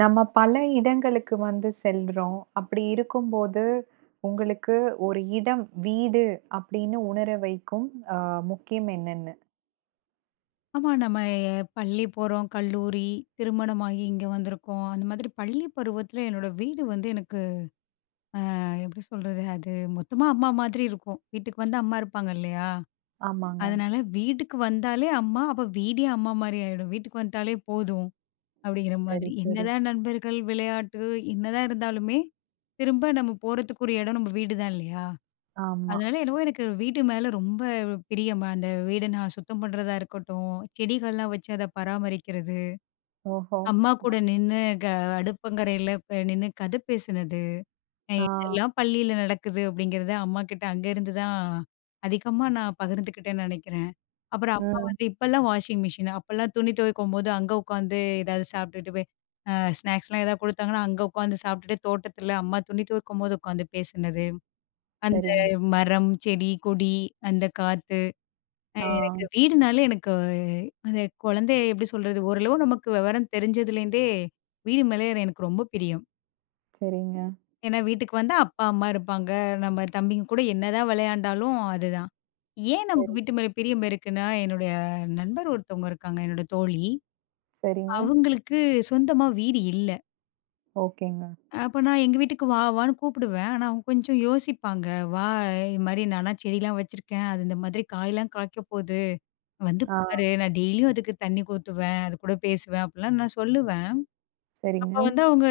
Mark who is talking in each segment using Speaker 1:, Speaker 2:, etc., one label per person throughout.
Speaker 1: நம்ம பல இடங்களுக்கு வந்து செல்றோம். அப்படி இருக்கும்போது, உங்களுக்கு ஒரு இடம், வீடு அப்படின்னு உணர வைக்கும் அ முக்கியம் என்னன்னு?
Speaker 2: ஆமா. நம்ம பள்ளி போறோம், கல்லூரி, திருமணமாகி இங்க வந்திருக்கோம். அந்த மாதிரி பள்ளி பருவத்தில என்னோட வீடு வந்து எனக்கு எப்படி சொல்றது? அது மொத்தமா அம்மா மாதிரி இருக்கும். வீட்டுக்கு வந்தா அம்மா இருப்பாங்க இல்லையா?
Speaker 1: ஆமாங்க.
Speaker 2: அதனால வீட்டுக்கு வந்தாலே அம்மா, அப்ப வீடே அம்மா மாரி ஆயிடும். வீட்டுக்கு வந்துட்டாலே போதும் அப்படிங்கிற
Speaker 1: சரி,
Speaker 2: மாதிரி.
Speaker 1: சரி.
Speaker 2: என்னதான் நண்பர்கள், விளையாட்டு என்னதான் இருந்தாலுமே, திரும்ப நம்ம போறதுக்கு ஒரு இடம் நம்ம வீடு தான் இல்லையா?
Speaker 1: ஆமா.
Speaker 2: அதனால என்னவோ எனக்கு வீட்டு மேல ரொம்ப பிரியம். அந்த வீட நான் சுத்தம் பண்றதா இருக்கட்டும், செடிகள்லாம் வச்சு அத பராமரிக்கிறது.
Speaker 1: ஓஹோ!
Speaker 2: அம்மா கூட நின்னு க அடுப்பங்கரையில நின்னு கதை பேசினது.
Speaker 1: ஆ.
Speaker 2: இதெல்லாம் பள்ளியில நடக்குது அப்படிங்கிறத அம்மாகிட்ட அங்கேருந்து தான் அதிகமா நான் பகிர்ந்துக்கிட்டேன்னு நெனைக்கிறேன். அப்புறம் அம்மா
Speaker 1: ம்.
Speaker 2: வந்து இப்பல்லாம் வாஷிங் மிஷின். அப்பல்லாம் துணி துவைக்கும்போது அங்க உட்காந்து ஏதாவது சாப்பிட்டுட்டு போய் அ ஸ்நாக்ஸ்லாம் ஏதாவது குடுத்தாங்கன்னா, அங்க உட்காந்து சாப்பிட்டுட்டு தோட்டத்தில அம்மா துணி துவைக்கும்போது உட்காந்து பேசினது. அந்த
Speaker 1: சரிங்க.
Speaker 2: மரம், செடி, கொடி, அந்த காத்து
Speaker 1: ஆ.
Speaker 2: எனக்கு வீடுனாலே எனக்கு அந்த குழந்தை எப்படி சொல்றது? ஓரளவு நமக்கு விவரம் தெரிஞ்சதுலேருந்தே வீடு மேலே எனக்கு ரொம்ப பிரியம்.
Speaker 1: சரிங்க.
Speaker 2: ஏன்னா வீட்டுக்கு வந்தா அப்பா, அம்மா இருப்பாங்க. நம்ம தம்பிங்க கூட என்னதான் விளையாண்டாலும் அதுதான். ஏன் நமக்கு
Speaker 1: சரி,
Speaker 2: வீட்டு மேல பிரியம் இருக்குன்னா, என்னுடைய நண்பர் ஒருத்தவங்க இருக்காங்க, என்னோட தோழி.
Speaker 1: சரிங்க.
Speaker 2: அவங்களுக்கு சொந்தமா வீடு இல்ல.
Speaker 1: ஓகேங்க.
Speaker 2: அப்ப நான் எங்க வீட்டுக்கு வா வான்னு கூப்பிடுவேன். ஆனா அவங்க கொஞ்சம் யோசிப்பாங்க. வா இது மாரி நானா செடிலாம் வச்சிருக்கேன். அது இந்த மாதிரி காயெல்லாம் காய்க்க போது. வந்து
Speaker 1: ஆ.
Speaker 2: பாரு, நான் டெய்லியும் அதுக்கு தண்ணி ஊத்துவேன். அது கூட பேசுவேன் அப்டிலாம் நான் சொல்லுவேன். அப்ப
Speaker 1: சரிங்க.
Speaker 2: வந்து அவங்க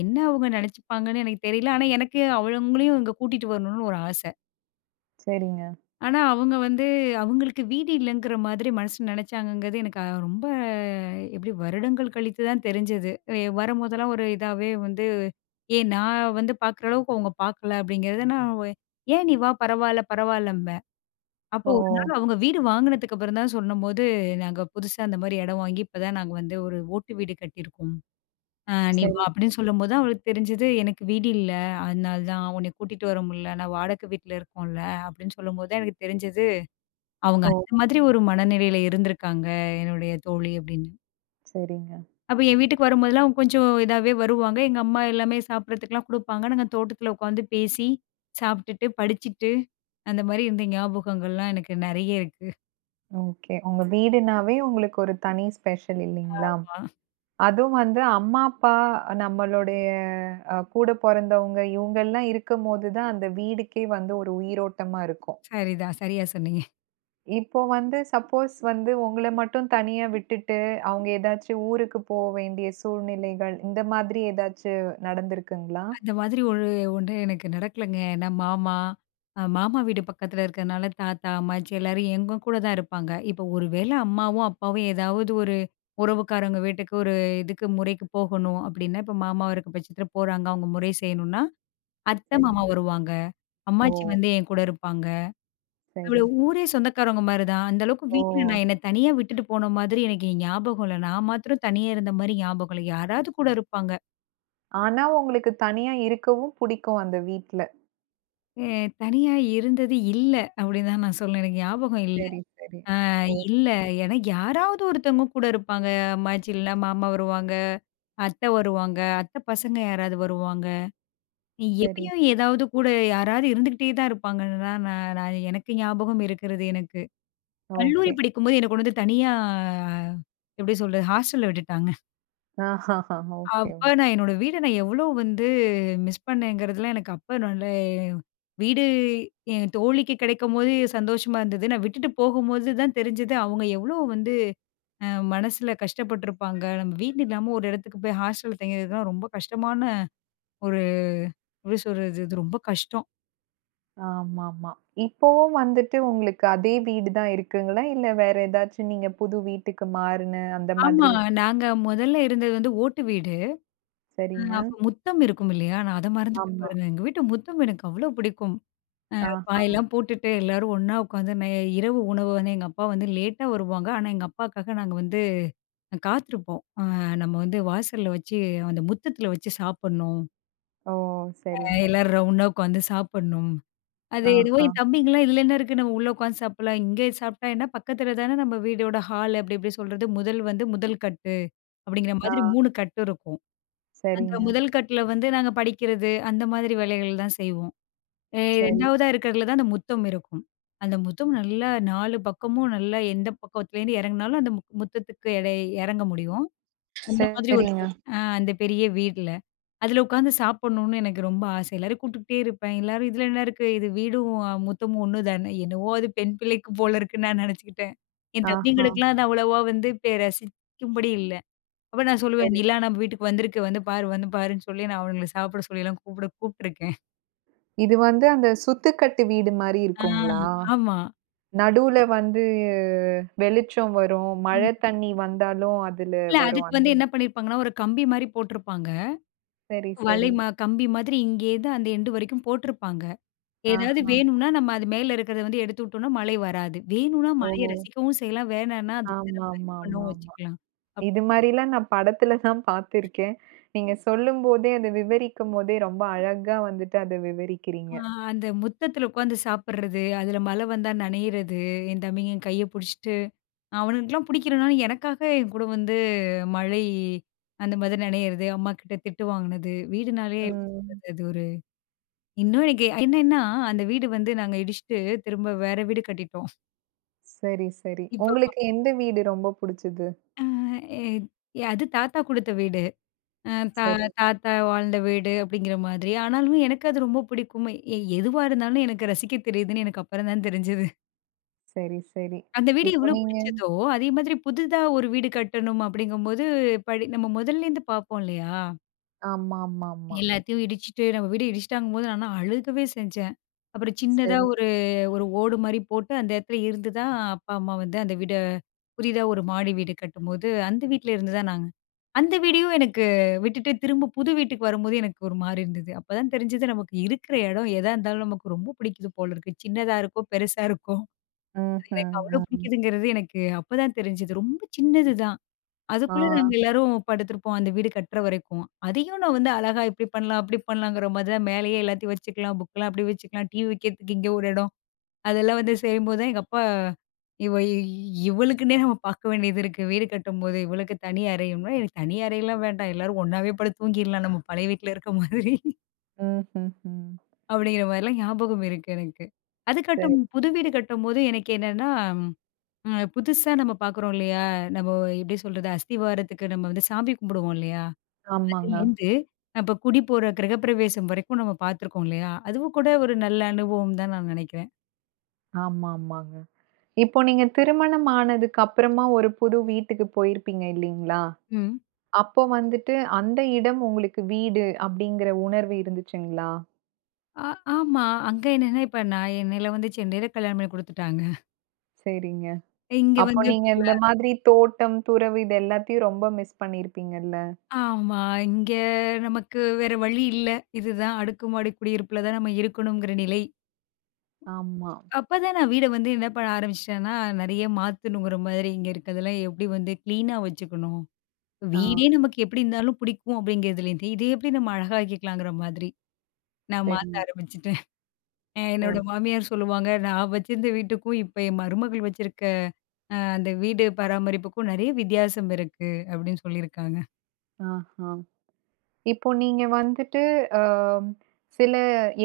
Speaker 2: என்ன அவங்க நெனச்சுப்பாங்கன்னு எனக்கு தெரியல. ஆனா எனக்கு அவங்களையும் இங்க கூட்டிட்டு வரணும்னு ஒரு ஆசை.
Speaker 1: சரிங்க.
Speaker 2: ஆனா அவங்க வந்து அவங்களுக்கு வீடு இல்லங்கிற மாதிரி மனசுல நெனச்சாங்கங்கிறது எனக்கு ரொம்ப எப்டி வருடங்கள் கழித்து தான் தெரிஞ்சது. வரும்போதெல்லாம் ஒரு இதாவே வந்து, "ஏய் நான் வந்து பாக்குற அளவுக்கு அவங்க பாக்கல" அப்டிங்கிறத நான் "ஏன் நீ வா பரவால்ல, பரவால்ல." அப்போ
Speaker 1: ஓ!
Speaker 2: ஒரு நாள் அவங்க வீடு வாங்குனதுக்கு அப்புறம் தான் சொல்லும்போது, "நாங்க புதுசா அந்த மாரி இடம் வாங்கி இப்ப தான் நாங்க வந்து ஒரு ஓட்டு வீடு கட்டியிருக்கோம். நீ
Speaker 1: சரி.
Speaker 2: வா" அப்படின்னு சொல்லும்போது தான் அவளுக்கு தெரிஞ்சது, "எனக்கு வீடு இல்ல. அதனால தான் உன்னை கூட்டிட்டு வர முடியல. நான் வாடகை வீட்ல இருக்கோம்ல." அப்படின்னு சொல்லும்போது தான் எனக்கு தெரிஞ்சது, அவங்க
Speaker 1: ஓ!
Speaker 2: அந்த மாதிரி ஒரு மனநிலையில இருந்திருக்காங்க, என்னுடைய தோழி அப்படின்னு.
Speaker 1: சரிங்க.
Speaker 2: அப்ப என் வீட்டுக்கு வரும்போதெல்லாம் அவங்க கொஞ்சம் இதாவே வருவாங்க. எங்க அம்மா எல்லாமே சாப்பிடறதுக்குலாம் குடுப்பாங்க. நாங்க தோட்டத்துல உட்காந்து பேசி, சாப்பிட்டுட்டு, படிச்சுட்டு, அந்த மாரி இருந்த ஞாபகங்கள்லாம் எனக்கு நெறைய இருக்கு.
Speaker 1: ஓகே. உங்க வீடுனாவே உங்களுக்கு ஒரு தனி ஸ்பெஷல் இல்லைங்களா?
Speaker 2: ஆமா.
Speaker 1: அதுவும் வந்து அம்மா, அப்பா, நம்மளுடைய கூட பொறந்தவங்க இவங்கெல்லாம் இருக்கும்போது தான் அந்த வீடுக்கே வந்து ஒரு உயிரோட்டமா இருக்கும்.
Speaker 2: சரிதான். சரியா சொன்னீங்க.
Speaker 1: இப்போ வந்து சப்போஸ் வந்து உங்கள மட்டும் தனியா விட்டுட்டு, அவங்க ஏதாச்சும் ஊருக்கு போ வேண்டிய சூழ்நிலைகள், இந்த மாதிரி ஏதாச்சும் நடந்திருக்குங்களா?
Speaker 2: அந்த மாதிரி ஒரு ஒன்று எனக்கு நடக்கலங்க. நான் மாமா, மாமா வீடு பக்கத்துல இருக்கிறனால தாத்தா, அம்மாச்சி எல்லாரும் எங்க கூட தான் இருப்பாங்க. இப்போ ஒரு வேளை அம்மாவும், அப்பாவும் ஏதாவது ஒரு உறவுக்காரவங்க வீட்டுக்கு ஒரு இதுக்கு முறைக்கு போகணும் அப்படின்னா, இப்போ மாமா இருக்க பட்சத்துல போறாங்க, அவங்க முறை செய்யணும்னா, அத்தை, மாமா
Speaker 1: சரிங்க.
Speaker 2: வருவாங்க.
Speaker 1: ஓ!
Speaker 2: அம்மாச்சி வந்து என் கூட இருப்பாங்க. நம்மள
Speaker 1: சரி.
Speaker 2: ஊரே சொந்தக்காரவங்க மாரி தான். அந்த அளவுக்கு
Speaker 1: ஓ!
Speaker 2: வீட்ல நான் என்ன தனியா விட்டுட்டு போன மாதிரி எனக்கு ஞாபகம் இல்ல. நான் மாத்திரம் தனியா இருந்த மாரி ஞாபகம் இல்ல. யாராவது கூட இருப்பாங்க.
Speaker 1: ஆனா உங்களுக்கு தனியா இருக்கவும் புடிக்கும் அந்த வீட்ல.
Speaker 2: அ தனியா இருந்தது இல்ல, அப்படின்னு தான் நான் சொல்லுவேன். எனக்கு ஞாபகம் இல்ல.
Speaker 1: சரி, சரி.
Speaker 2: அ
Speaker 1: ஓ!
Speaker 2: இல்ல. ஏன்னா யாராவது ஒருத்தவங்க கூட இருப்பாங்க. அம்மாச்சி இல்லன்னா மாமா வருவாங்க, அத்தை வருவாங்க, அத்தை பசங்க யாராவது வருவாங்க.
Speaker 1: சரி.
Speaker 2: எப்பயும் ஏதாவது கூட யாராவது இருந்துகிட்டே தான் இருப்பாங்கன்னு தான் நான் நான் எனக்கு ஞாபகம் இருக்கிறது எனக்கு. கல்லூரி
Speaker 1: ஓகே.
Speaker 2: படிக்கும்போது என்ன கொண்டு வந்து தனியா எப்படி சொல்றது? ஹாஸ்டல்ல விட்டுட்டாங்க.
Speaker 1: ஆஹா. ஓகே,
Speaker 2: அப்ப நான் என்னோட வீட நான் எவ்வளோ வந்து மிஸ் பண்ணேங்கிறதுலாம் எனக்கு அப்ப நல்ல வீடு என் தோழிக்கு கிடைக்கும்போது சந்தோஷமா இருந்தது. நான் விட்டுட்டு போகும்போது தான் தெரிஞ்சது, அவங்க எவ்வளோ வந்து அ மனசுல கஷ்டப்பட்டுருப்பாங்க. நம்ம வீடு இல்லாம ஒரு இடத்துக்கு போய் ஹாஸ்டல்ல தங்கிறதுலாம் ரொம்ப கஷ்டமான ஒரு எப்படி சொல்றது? இது ரொம்ப கஷ்டம்.
Speaker 1: ஆமாமா. இப்பவும் வந்துட்டு உங்களுக்கு அதே வீடு தான் இருக்குங்களா? இல்ல வேற ஏதாச்சும் நீங்க புது வீட்டுக்கு மாறுன அந்த
Speaker 2: ஆமா.
Speaker 1: மாதிரி.
Speaker 2: நாங்க முதல்ல இருந்தது வந்து ஓட்டு வீடு.
Speaker 1: சரிங்க.
Speaker 2: அப்ப முத்தம் இருக்கும் இல்லையா? நான் அத மறந்துட்டேன்
Speaker 1: ஆமா.
Speaker 2: பாருங்க. எங்க வீட்டு முத்தம் எனக்கு அவ்வளோ பிடிக்கும்.
Speaker 1: ஆஹா.
Speaker 2: பாயெல்லாம் போட்டுட்டு எல்லாரும் ஒண்ணா உட்காந்து இரவு உணவு வந்து எங்க அப்பா வந்து லேட்டா வருவாங்க. ஆனா, எங்க அப்பாக்காக நாங்க வந்து காத்திருப்போம். நம்ம வந்து வாசல்ல வச்சு அந்த முத்தத்தில வச்சு சாப்பிடணும்.
Speaker 1: ஓ! சரிங்க.
Speaker 2: எல்லாரும் ரவுண்டா உட்காந்து சாப்பிடணும். அது என்னவோ
Speaker 1: ஆஹா.
Speaker 2: என் தம்பிங்கலாம் இதில என்ன இருக்கு நம்ம உள்ள உட்காந்து சாப்பிடலாம். இங்கே சாப்பிட்டா என்ன பக்கத்தில தானே நம்ம வீடோட ஹால் அப்படி இப்படி சொல்றது. முதல் வந்து முதல் கட்டு அப்படிங்கிற
Speaker 1: ஆ.
Speaker 2: மாதிரி 3 கட்டு இருக்கும். அந்த
Speaker 1: சரிங்க.
Speaker 2: முதல் கட்டுல வந்து நாங்க படிக்கிறது அந்த மாதிரி வேலைகள் தான் செய்வோம். ஏ
Speaker 1: சரி.
Speaker 2: 2வதா இருக்கிறதுல தான் அந்த முத்தம் இருக்கும். அந்த முத்தம் நல்லா 4 பக்கமும் நல்லா எந்த பக்கத்துலேருந்து இறங்குனாலும் அந்த முத்தத்துக்கு எடை இறங்க முடியும். அந்த மாதிரி ஒரு
Speaker 1: சரிங்க.
Speaker 2: அந்த பெரிய வீட்ல. அதில உட்காந்து சாப்பிடணும்னு எனக்கு ரொம்ப ஆசை. எல்லாரையும் கூப்பிட்டுக்கிட்டே இருப்பேன். எல்லாரும் இதில என்ன இருக்கு? இது வீடும் முத்தமும் ஒண்ணு தானே! என்னவோ அது பெண் பிள்ளைக்கு போல இருக்குன்னு நான் நினச்சுக்கிட்டேன். என்
Speaker 1: ஆஹா.
Speaker 2: தம்பிங்களுக்கெல்லாம் அது அவ்வளவா வந்து ரசிக்கும்படி இல்ல. அப்ப நான் சொல்லுவேன்,
Speaker 1: சரி.
Speaker 2: "நிலா நம்ம வீட்டுக்கு வந்திருக்கு. வந்து பாரு, வந்து பாருன்னு" சொல்லி நான் அவனுங்கள சாப்பிட சொல்லிலாம் கூப்பிட்டுருக்கேன்.
Speaker 1: இது வந்து அந்த சுத்துக்கட்டு வீடு மாரி
Speaker 2: ஆ
Speaker 1: இருக்குங்களா?
Speaker 2: ஆமா. அதுக்கு
Speaker 1: நடுவுல வந்து வெளிச்சம் வரும். மழை தண்ணி வந்தாலும் அதுல
Speaker 2: இல்ல
Speaker 1: வரும்.
Speaker 2: அதுக்கு
Speaker 1: அந்த.
Speaker 2: வந்து என்ன பண்ணியிருப்பாங்கன்னா, ஒரு கம்பி மாரி போட்டிருப்பாங்க.
Speaker 1: சரி,
Speaker 2: வலை
Speaker 1: சரி.
Speaker 2: கம்பி மாதிரி இங்கேருந்து அந்த எண்டு வரைக்கும் போட்டிருப்பாங்க. ஏதாவது
Speaker 1: ஆஹா.
Speaker 2: வேணும்னா நம்ம அது மேல இருக்கிறத வந்து எடுத்து விட்டோம்னா மழை வராது. வேணும்னா
Speaker 1: ஓ!
Speaker 2: மழைய ரசிக்கவும் செய்யலாம். வேணான்னா அது வந்து நம்ம இது பண்ணவும்
Speaker 1: ஆமாமாமாமா.
Speaker 2: வச்சுக்கலாம். அப்
Speaker 1: இது மாரிலாம் நான் படத்துல தான் பார்த்துருக்கேன். நீங்க சொல்லும்போதே, அத விவரிக்கும்போதே ரொம்ப அழகா வந்துட்டு அத
Speaker 2: ஆ
Speaker 1: விவரிக்கிறீங்க.
Speaker 2: அந்த முத்தத்தில உட்காந்து சாப்பிடுறது, அதில மழை வந்தா நனையிறது, என் தம்பிங்க என் கைய புடிச்சுட்டு அவனுங்களுக்குலாம் பிடிக்கலனா எனக்காக என் கூட வந்து மழை அந்த மாதிரி நனையிறது, அம்மாகிட்ட திட்டு வாங்கினது, வீடுனாலே எப்படி
Speaker 1: ம்.
Speaker 2: சொல்றது அது ஒரு இன்னும் எனக்கு என்னன்னா, அந்த வீடு வந்து நாங்க இடிச்சுட்டு, திரும்ப வேற வீடு கட்டிட்டோம்.
Speaker 1: சரி, சரி.
Speaker 2: இப்போ
Speaker 1: உங்களுக்கு எந்த வீடு ரொம்ப புடிச்சது?
Speaker 2: அது தாத்தா குடுத்த வீடு. அ தா
Speaker 1: சரி,
Speaker 2: தாத்தா வாழ்ந்த வீடு அப்படிங்கிற மாதிரி. ஆனாலும் எனக்கு அது ரொம்ப பிடிக்கும். எதுவா இருந்தாலும் எனக்கு ரசிக்க தெரியுதுன்னு எனக்கு அப்புறம் தான் தெரிஞ்சது.
Speaker 1: சரி, சரி.
Speaker 2: அந்த வீடு
Speaker 1: இப்போ
Speaker 2: எவ்வளோ
Speaker 1: நீங்க.
Speaker 2: பிடிச்சதோ, அதே மாதிரி புதிதா ஒரு வீடு கட்டணும் அப்படிங்கும்போது, படி நம்ம முதல்லேருந்து பார்ப்போம் இல்லையா?
Speaker 1: ஆமாமாமா.
Speaker 2: எல்லாத்தையும் இடிச்சுட்டு நம்ம வீடு இடிச்சுட்டாங்கும்போது நான்லாம் அழுகவே செஞ்சேன். அப்புறம் சின்னதா
Speaker 1: சரி.
Speaker 2: ஒரு ஒரு ஓடு மாரி போட்டு அந்த இடத்துல இருந்து தான் அப்பா, அம்மா வந்து அந்த வீட புதிதா ஒரு மாடி வீடு கட்டும்போது, அந்த வீட்ல இருந்து தான் நாங்க அந்த வீடையும் எனக்கு விட்டுட்டு திரும்ப புது வீட்டுக்கு வரும்போது எனக்கு ஒரு மாரி இருந்தது. அப்பதான் தெரிஞ்சது நமக்கு இருக்கிற இடம் எதா இருந்தாலும் நமக்கு ரொம்ப பிடிக்குது போல இருக்கு. சின்னதா இருக்கோ, பெருசா இருக்கோ,
Speaker 1: ம்ஹ்ம்.
Speaker 2: எனக்கு அவ்ளோ
Speaker 1: ம்.
Speaker 2: பிடிக்குதுங்கிறது எனக்கு அப்பதான் தெரிஞ்சது. ரொம்ப சின்னது தான்.
Speaker 1: ஆ.
Speaker 2: அதுக்குள்ள நாங்க எல்லாரும் படுத்திருப்போம் அந்த வீடு கட்டுற வரைக்கும். அதையும் நான் வந்து அழகா இப்படி பண்ணலாம், அப்படி பண்ணலாங்கிற மாதிரி தான் மேலேயே எல்லாத்தையும் வச்சுக்கலாம், புக்லாம் அப்படி வச்சுக்கலாம், டிவி வைக்கிறதுக்கு இங்க ஒரு இடம். அதெல்லாம் வந்து செய்யும்போது தான் எங்க அப்பா, இவ இ இவளுக்குன்னே நம்ம பார்க்க வேண்டியது இருக்கு. வீடு கட்டும்போது இவளுக்கு தனி அறையும்னா, எனக்கு தனி அறையெல்லாம் வேண்டாம். எல்லாரும் ஒண்ணாவே படுத்து தூங்கிடலாம் நம்ம பழைய வீட்ல இருக்க மாதிரி.
Speaker 1: ம்ஹ்ஹ்ம்.
Speaker 2: அப்படிங்கிற மாதிரிலாம் ஞாபகம் இருக்கு எனக்கு. அது
Speaker 1: சரி.
Speaker 2: கட்டும் புது வீடு கட்டும்போது எனக்கு என்னன்னா, புதுசா நம்ம பார்க்குறோம் இல்லையா? நம்ம எப்படி சொல்றது? அஸ்திவாரத்துக்கு நம்ம வந்து சாமி கும்பிடுவோம் இல்லையா?
Speaker 1: ஆமாங்க.
Speaker 2: அதுலேருந்து இப்ப குடி போற கிரகப்பிரவேசம் வரைக்கும் நம்ம பார்த்துருக்கோம் இல்லையா? அதுவும் கூட ஒரு நல்ல அனுபவம் தான் நான் நினைக்கிறேன்.
Speaker 1: ஆமாமாங்க. இப்போ நீங்க திருமணம் ஆனதுக்கு அப்புறமா ஒரு புது வீட்டுக்கு போயிருப்பீங்க இல்லீங்களா?
Speaker 2: ம்.
Speaker 1: அப்போ வந்துட்டு அந்த இடம் உங்களுக்கு வீடு அப்படிங்கிற உணர்வு இருந்துச்சுங்களா?
Speaker 2: ஆ ஆமா. அங்க என்னன்னா, இப்ப நான் என்னையில வந்து சென்னையில கல்யாணம் பண்ணி குடுத்துட்டாங்க.
Speaker 1: சரிங்க.
Speaker 2: இங்க
Speaker 1: அப்போ
Speaker 2: வந்து
Speaker 1: நீங்க
Speaker 2: ஃபுல்லா
Speaker 1: இந்த மாதிரி தோட்டம், துறவு இது எல்லாத்தையும் ரொம்ப மிஸ் பண்ணியிருப்பீங்கல்ல?
Speaker 2: ஆமா. இங்க நமக்கு வேற வழி இல்ல. இதுதான் அடுக்குமாடி குடியிருப்புல தான் நம்ம இருக்கணுங்கிற நிலை.
Speaker 1: ஆமா.
Speaker 2: அப்பதான் நான் வீட வந்து என்ன பண்ண ஆரம்பிச்சுட்டேன்னா, நெறைய மாத்தணுங்கிற மாதிரி இங்க இருக்கிறதெல்லாம் எப்படி வந்து கிளீனா வச்சுக்கணும்.
Speaker 1: ஆ,
Speaker 2: வீடே நமக்கு எப்படி இருந்தாலும் பிடிக்கும் அப்படிங்கிறதுலேருந்து, இதை எப்படி நம்ம அழகாக்கிக்கலாங்கிற மாதிரி நான் மாத்த
Speaker 1: சரிங்க.
Speaker 2: ஆரம்பிச்சுட்டேன். என்னோட
Speaker 1: ஓ!
Speaker 2: மாமியார் சொல்லுவாங்க, நான் வச்சிருந்த வீட்டுக்கும், இப்ப என் மருமகள் வச்சிருக்க அந்த வீடு பராமரிப்புக்கும் நெறைய வித்தியாசம் இருக்கு அப்படின்னு சொல்லியிருக்காங்க.
Speaker 1: ஆஹா. இப்போ நீங்க வந்துட்டு சில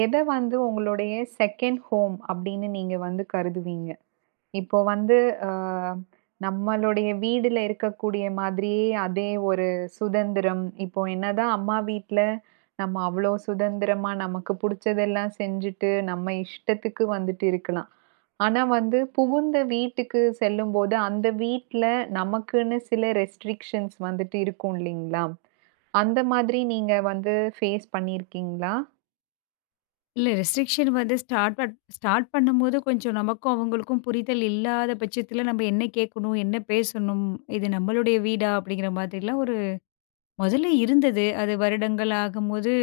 Speaker 1: எத வந்து உங்களுடைய செகண்ட் ஹோம் அப்படின்னு நீங்க வந்து கருதுவீங்க? இப்போ வந்து அ நம்மளுடைய வீடுல இருக்கக்கூடிய மாதிரியே அதே ஒரு சுதந்திரம், இப்போ என்னதான் அம்மா வீட்ல நம்ம அவ்ளோ சுதந்திரமா நமக்கு புடிச்சதெல்லாம் செஞ்சுட்டு, நம்ம இஷ்டத்துக்கு வந்துட்டு இருக்கலாம். ஆனா வந்து புகுந்த வீட்டுக்கு செல்லும்போது, அந்த வீட்ல நமக்குன்னு சில ரெஸ்ட்ரிக்ஷன்ஸ் வந்துட்டு இருக்கும் இல்லைங்களா? அந்த மாதிரி நீங்க வந்து ஃபேஸ் பண்ணியிருக்கீங்களா?
Speaker 2: இல்ல ரெஸ்ட்ரிக்ஷன் வந்து ஸ்டார்ட் பண்ணும்போது கொஞ்சம் நமக்கும் அவங்களுக்கும் புரிதல் இல்லாத பட்சத்தில நம்ம என்ன கேட்கணும், என்ன பேசணும், இது நம்மளுடைய வீடா அப்படிங்கிற மாதிரிலாம் ஒரு முதல்ல இருந்தது. அது வருடங்கள் ஆகும்போது,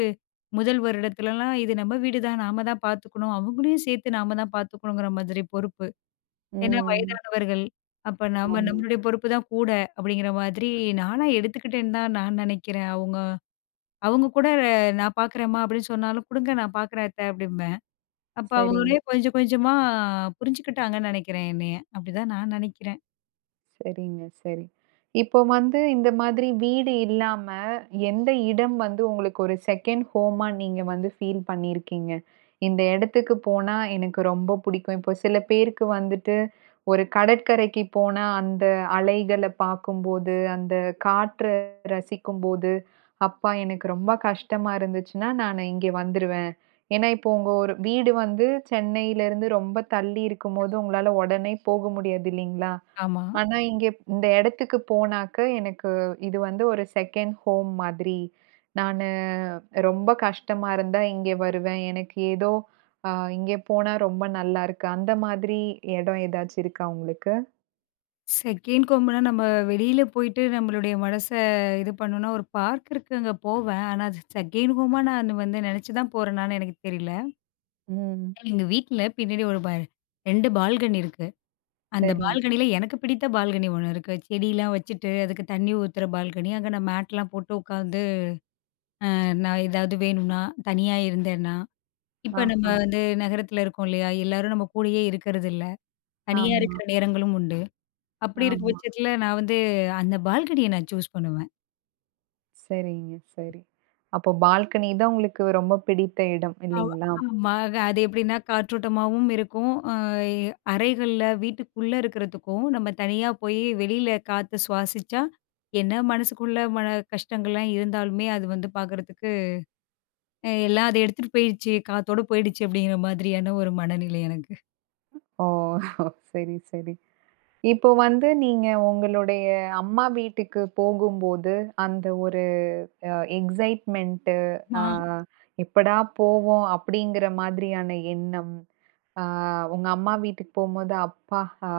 Speaker 2: முதல் வருடத்துலலாம் இது நம்ம வீடு தான், நாம தான் பார்த்துக்கணும், அவங்களையும் சேர்த்து நாம தான் பார்த்துக்கணுங்கிற மாதிரி பொறுப்பு ஏன்னா
Speaker 1: ம்.
Speaker 2: வயதானவர்கள். அப்ப நம்ம
Speaker 1: ஆமா.
Speaker 2: நம்மளுடைய பொறுப்பு தான் கூட அப்படிங்கிற மாதிரி நானா எடுத்துக்கிட்டேன்னு தான் நான் நினைக்கிறேன். அவங்க அவங்க கூட நான் பார்க்குறேம்மா அப்படின்னு சொன்னாலும், "குடுங்க நான் பார்க்குறேன் அத்த" அப்படிம்பேன். அப்ப
Speaker 1: சரி.
Speaker 2: அவங்களே கொஞ்சம் கொஞ்சமா புரிஞ்சுக்கிட்டாங்கன்னு நினைக்கிறேன் என்னைய. அப்படிதான் நான் நினைக்கிறேன்.
Speaker 1: சரிங்க, சரி. இப்போ வந்து இந்த மாதிரி வீடு இல்லாம, எந்த இடம் வந்து உங்களுக்கு ஒரு செகண்ட் ஹோமா நீங்க வந்து ஃபீல் பண்ணியிருக்கீங்க? இந்த இடத்துக்கு போனா எனக்கு ரொம்ப பிடிக்கும். இப்போ சில பேருக்கு வந்துட்டு, ஒரு கடற்கரைக்கு போனா அந்த அலைகள பார்க்கும்போது, அந்த காற்ற ரசிக்கும்போது, "அப்பா எனக்கு ரொம்ப கஷ்டமா இருந்துச்சுன்னா, நானு இங்கே வந்துருவேன்." ஏன்னா, இப்போ உங்க ஒரு வீடு வந்து சென்னையிலேருந்து ரொம்ப தள்ளி இருக்கும்போது, உங்களால உடனே போக முடியாது இல்லைங்களா?
Speaker 2: ஆமா.
Speaker 1: ஆனா, இங்க இந்த இடத்துக்கு போனாக்க, எனக்கு இது வந்து ஒரு செகண்ட் ஹோம் மாதிரி. நானு ரொம்ப கஷ்டமா இருந்தா இங்கே வருவேன். எனக்கு ஏதோ அ இங்கே போனா ரொம்ப நல்லாருக்கு. அந்த மாதிரி இடம் ஏதாச்சும் இருக்கா உங்களுக்கு?
Speaker 2: செகண்ட் கொம்புனா நம்ம வெளியில போயிட்டு நம்மளுடைய மனச இது பண்ணணும்னா ஒரு பார்க் இருக்கு அங்க போவேன். ஆனா அது செகண்ட் ஹோமா நான் வந்து நினைச்சு தான் போறேனான்னு எனக்கு தெரியல.
Speaker 1: ம்.
Speaker 2: எங்க வீட்ல பின்னாடி ஒரு 2 பால்கனி இருக்கு. அந்த
Speaker 1: சரிங்க.
Speaker 2: பால்கனியில எனக்கு பிடித்த பால்கனி ஒண்ணு இருக்கு. செடிலாம் வச்சுட்டு, அதுக்கு தண்ணி ஊத்துற பால்கனி. அங்க நான் மேட்லாம் போட்டு உட்காந்து, நான் ஏதாவது வேணும்னா, தனியா இருந்தேன்னா இப்ப நம்ம
Speaker 1: ஆஹா.
Speaker 2: வந்து நகரத்துல இருக்கோம் இல்லையா? எல்லாரும் நம்ம கூடயே இருக்கிறதில்ல. தனியா
Speaker 1: ஆமா,
Speaker 2: இருக்கிற நேரங்களும் உண்டு. அப்படி இருக்க
Speaker 1: ஆமா.
Speaker 2: பட்சத்துல நான் வந்து அந்த பால்கனிய நான் சூஸ் பண்ணுவேன்.
Speaker 1: சரிங்க, சரி. அப்போ பால்கனி தான் உங்களுக்கு ரொம்ப பிடித்த இடம்
Speaker 2: அவ
Speaker 1: இல்லீங்களா?
Speaker 2: ஆமா. அது எப்படின்னா காற்றோட்டமாவும் இருக்கும். அறைகள்ல வீட்டுக்குள்ள இருக்கிறதுக்கும், நம்ம தனியா போய் வெளியில காத்து சுவாசிச்சா, என்ன மனசுக்குள்ள கஷ்டங்கள்லாம் இருந்தாலுமே, அது வந்து பார்க்கறதுக்கு எல்லாம் அத எடுத்துட்டு போயிடுச்சு, காத்தோட போயிடுச்சு அப்படிங்கிற மாதிரியான ஒரு மனநிலை எனக்கு.
Speaker 1: ஓ! சரி, சரி. இப்போ வந்து நீங்க உங்களுடைய அம்மா வீட்டுக்கு போகும்போது, அந்த ஒரு அ எக்ஸைட்மென்ட்டு அ
Speaker 2: ஆமா.
Speaker 1: எப்படா போவோம்? அப்படிங்கிற மாதிரியான எண்ணம். அ உங்க அம்மா வீட்டுக்கு போம்போது, அப்பா அ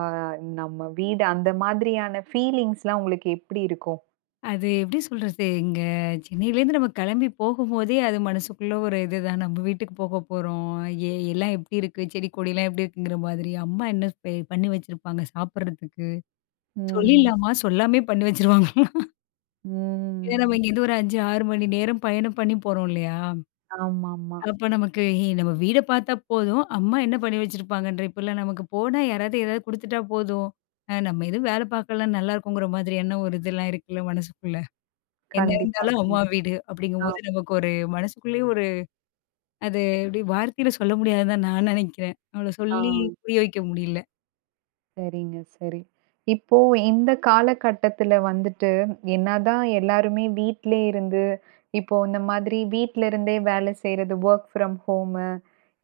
Speaker 1: நம்ம வீடு அந்த மாதிரியான ஃபீலிங்ஸ்லாம் உங்களுக்கு எப்படி இருக்கும்?
Speaker 2: அது எப்படி சொல்றது? இங்க சென்னையிலேருந்து நம்ம கிளம்பி போகும்போதே, அது மனசுக்குள்ள ஒரு இதுதான். நம்ம வீட்டுக்கு போக போறோம். எல்லாம் எப்படி இருக்கு? செடி கொடிலாம் எப்படி இருக்குங்கிற மாதிரி. அம்மா என்ன பண்ணி வச்சிருப்பாங்க சாப்பிடுறதுக்கு?
Speaker 1: ம்.
Speaker 2: சொல்லிடலாமா? சொல்லாமயே பண்ணி வச்சுருவாங்க. ஏன்னா நம்ம
Speaker 1: ம்.
Speaker 2: இங்கேருந்து ஒரு 5, 6 மணி நேரம் பயணம் பண்ணி போறோம் இல்லையா?
Speaker 1: ஆமாமா.
Speaker 2: அப்ப நமக்கு "ஹே நம்ம வீட பார்த்தா போதும், அம்மா என்ன பண்ணி வச்சிருப்பாங்கன்ற" இப்பலாம் நமக்கு போனா யாராவது ஏதாவது குடுத்துட்டா போதும். நம்ம எதுவும் வேலை பார்க்கலனா நல்லாருக்குங்கிற மாதிரியான ஒரு இதெல்லாம் இருக்குல்ல மனசுக்குள்ள. என்ன
Speaker 1: கண்டிப்பா,
Speaker 2: இருந்தாலும் அம்மா
Speaker 1: கண்டிப்பா.
Speaker 2: வீடு
Speaker 1: ஆ,
Speaker 2: அப்படிங்கும்போது நமக்கு ஒரு மனசுக்குள்ளேயே ஒரு அது எப்படி வார்த்தையில சொல்ல முடியாதுன்னு தான் நான் நெனைக்கிறேன். அவள
Speaker 1: ஆ.
Speaker 2: சொல்லி புரிய வைக்க முடியல.
Speaker 1: சரிங்க, சரி. இப்போ இந்த காலகட்டத்தில வந்துட்டு, என்னதான் எல்லாருமே வீட்லயே இருந்து இப்போ இந்த மாதிரி வீட்ல இருந்தே வேலை செய்றது, வொர்க் ஃப்ரம் ஹோமு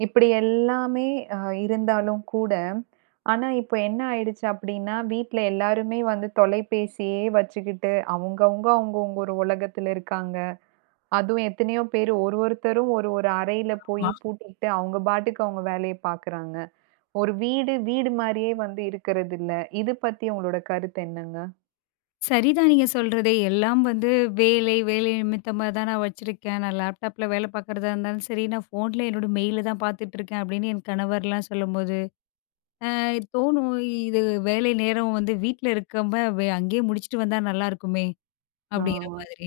Speaker 1: இப்படி எல்லாமே அ இருந்தாலும் கூட, ஆனா இப்போ என்ன ஆயிடுச்சு அப்படின்னா, வீட்ல எல்லாருமே வந்து தொலைபேசியே வச்சுக்கிட்டு, அவங்கவங்க அவங்கவங்க ஒரு உலகத்துல இருக்காங்க. அதுவும் எத்தனையோ பேர் ஒரு ஒருத்தரும் ஒரு ஒரு அறையில போய் பூட்டிக்கிட்டு, அவங்க பாட்டுக்கு அவங்க வேலைய பார்க்குறாங்க. ஒரு வீடு, வீடு மாரியே வந்து இருக்கிறதில்ல. இது பத்தி உங்களோட கருத்து என்னங்க?
Speaker 2: சரிதான் நீங்க சொல்றது. எல்லாம் வந்து வேலை, வேலை நிமித்தமா தான் நான் வச்சிருக்கேன். நான் லேப்டாப்ல வேல பார்க்குறதா இருந்தாலும் சரி, நான் ஃபோன்ல என்னோட மெயில தான் பார்த்துட்டுருக்கேன் அப்படின்னு என் கணவர்லாம் சொல்லும்போது, அ தோணும் இது வேலை நேரம் வந்து வீட்ல இருக்கம்ப அங்கேயே முடிச்சுட்டு வந்தா நல்லாருக்குமே!
Speaker 1: ஆ,
Speaker 2: அப்படிங்கிற மாதிரி.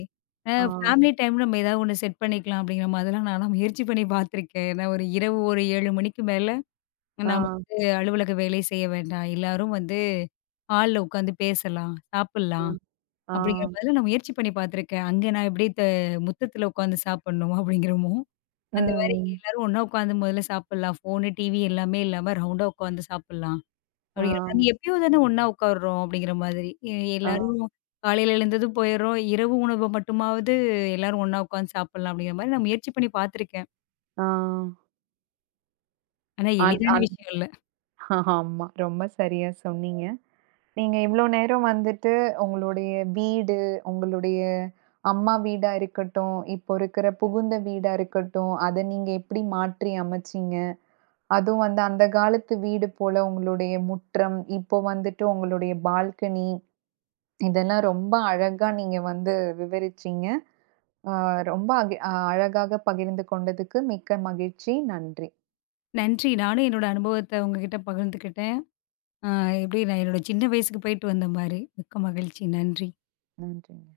Speaker 1: ஆ,
Speaker 2: ஃபேமிலி டைம் நம்ம ஏதாவது ஒண்ணு செட் பண்ணிக்கலாம் அப்படிங்கிற மாதிரிலாம் நான்லாம் முயற்சி பண்ணி பார்த்துருக்கேன். ஏன்னா ஒரு இரவு ஒரு 7 மணிக்கு மேல நம்ம
Speaker 1: ஆ,
Speaker 2: வந்து அலுவலக வேலை செய்ய வேண்டாம். எல்லாரும் வந்து ஹால்ல உட்காந்து பேசலாம், சாப்பிடலாம்.
Speaker 1: ஆ, ஆ,
Speaker 2: அப்படிங்கிற மாதிரிலாம் நான் முயற்சி பண்ணி பார்த்துருக்கேன். அங்க நான் எப்படி முத்தத்தில உட்காந்து சாப்பிடணும் அப்படிங்கிறோமோ, அந்த மாரி இங்க
Speaker 1: ம்,
Speaker 2: எல்லாரும் ஒண்ணா உட்காந்து முதல்ல சாப்பிடலாம். ஃபோனு, டிவி எல்லாமே இல்லாம ரவுண்டா உட்காந்து சாப்பிடலாம்.
Speaker 1: ஆ,
Speaker 2: அப்படிங்கிற மாரி எப்பயோ தானே ஒண்ணா உட்காருறோம் அப்படிங்கிற மாதிரி.
Speaker 1: ஆ,
Speaker 2: எல்லாரும் காலையில எழுந்ததும் போயிடுறோம். இரவு உணவ மட்டுமாவது எல்லாரும் ஒண்ணா உட்காந்து சாப்பிடலாம் அப்படிங்கிற மாரி நான் முயற்சி பண்ணி பார்த்துருக்கேன்.
Speaker 1: ஆ.
Speaker 2: ஆனா
Speaker 1: அத்
Speaker 2: எளிதான
Speaker 1: அத்
Speaker 2: விஷயம் இல்ல.
Speaker 1: ஆமா. ரொம்ப சரியா சொன்னீங்க. நீங்க இவ்ளோ நேரம் வந்துட்டு உங்களுடைய வீடு, உங்களுடைய அம்மா வீடா இருக்கட்டும், இப்போ இருக்கிற புகுந்த வீடா இருக்கட்டும், அத நீங்க எப்படி மாற்றி அமைச்சீங்க? அதுவும் வந்து அந்த காலத்து வீடு போல உங்களுடைய முற்றம், இப்போ வந்துட்டு உங்களுடைய பால்கனி, இதெல்லாம் ரொம்ப அழகா நீங்க வந்து விவரிச்சீங்க. அ ரொம்ப அழகாக பகிர்ந்து கொண்டதுக்கு மிக்க மகிழ்ச்சி. நன்றி.
Speaker 2: நன்றி. நானும் என்னோட அனுபவத்த உங்ககிட்ட பகிர்ந்துக்கிட்டேன். அ எப்படி நான் என்னோட சின்ன வயசுக்கு போயிட்டு வந்த மாரி. மிக்க மகிழ்ச்சி. நன்றி.
Speaker 1: நன்றி.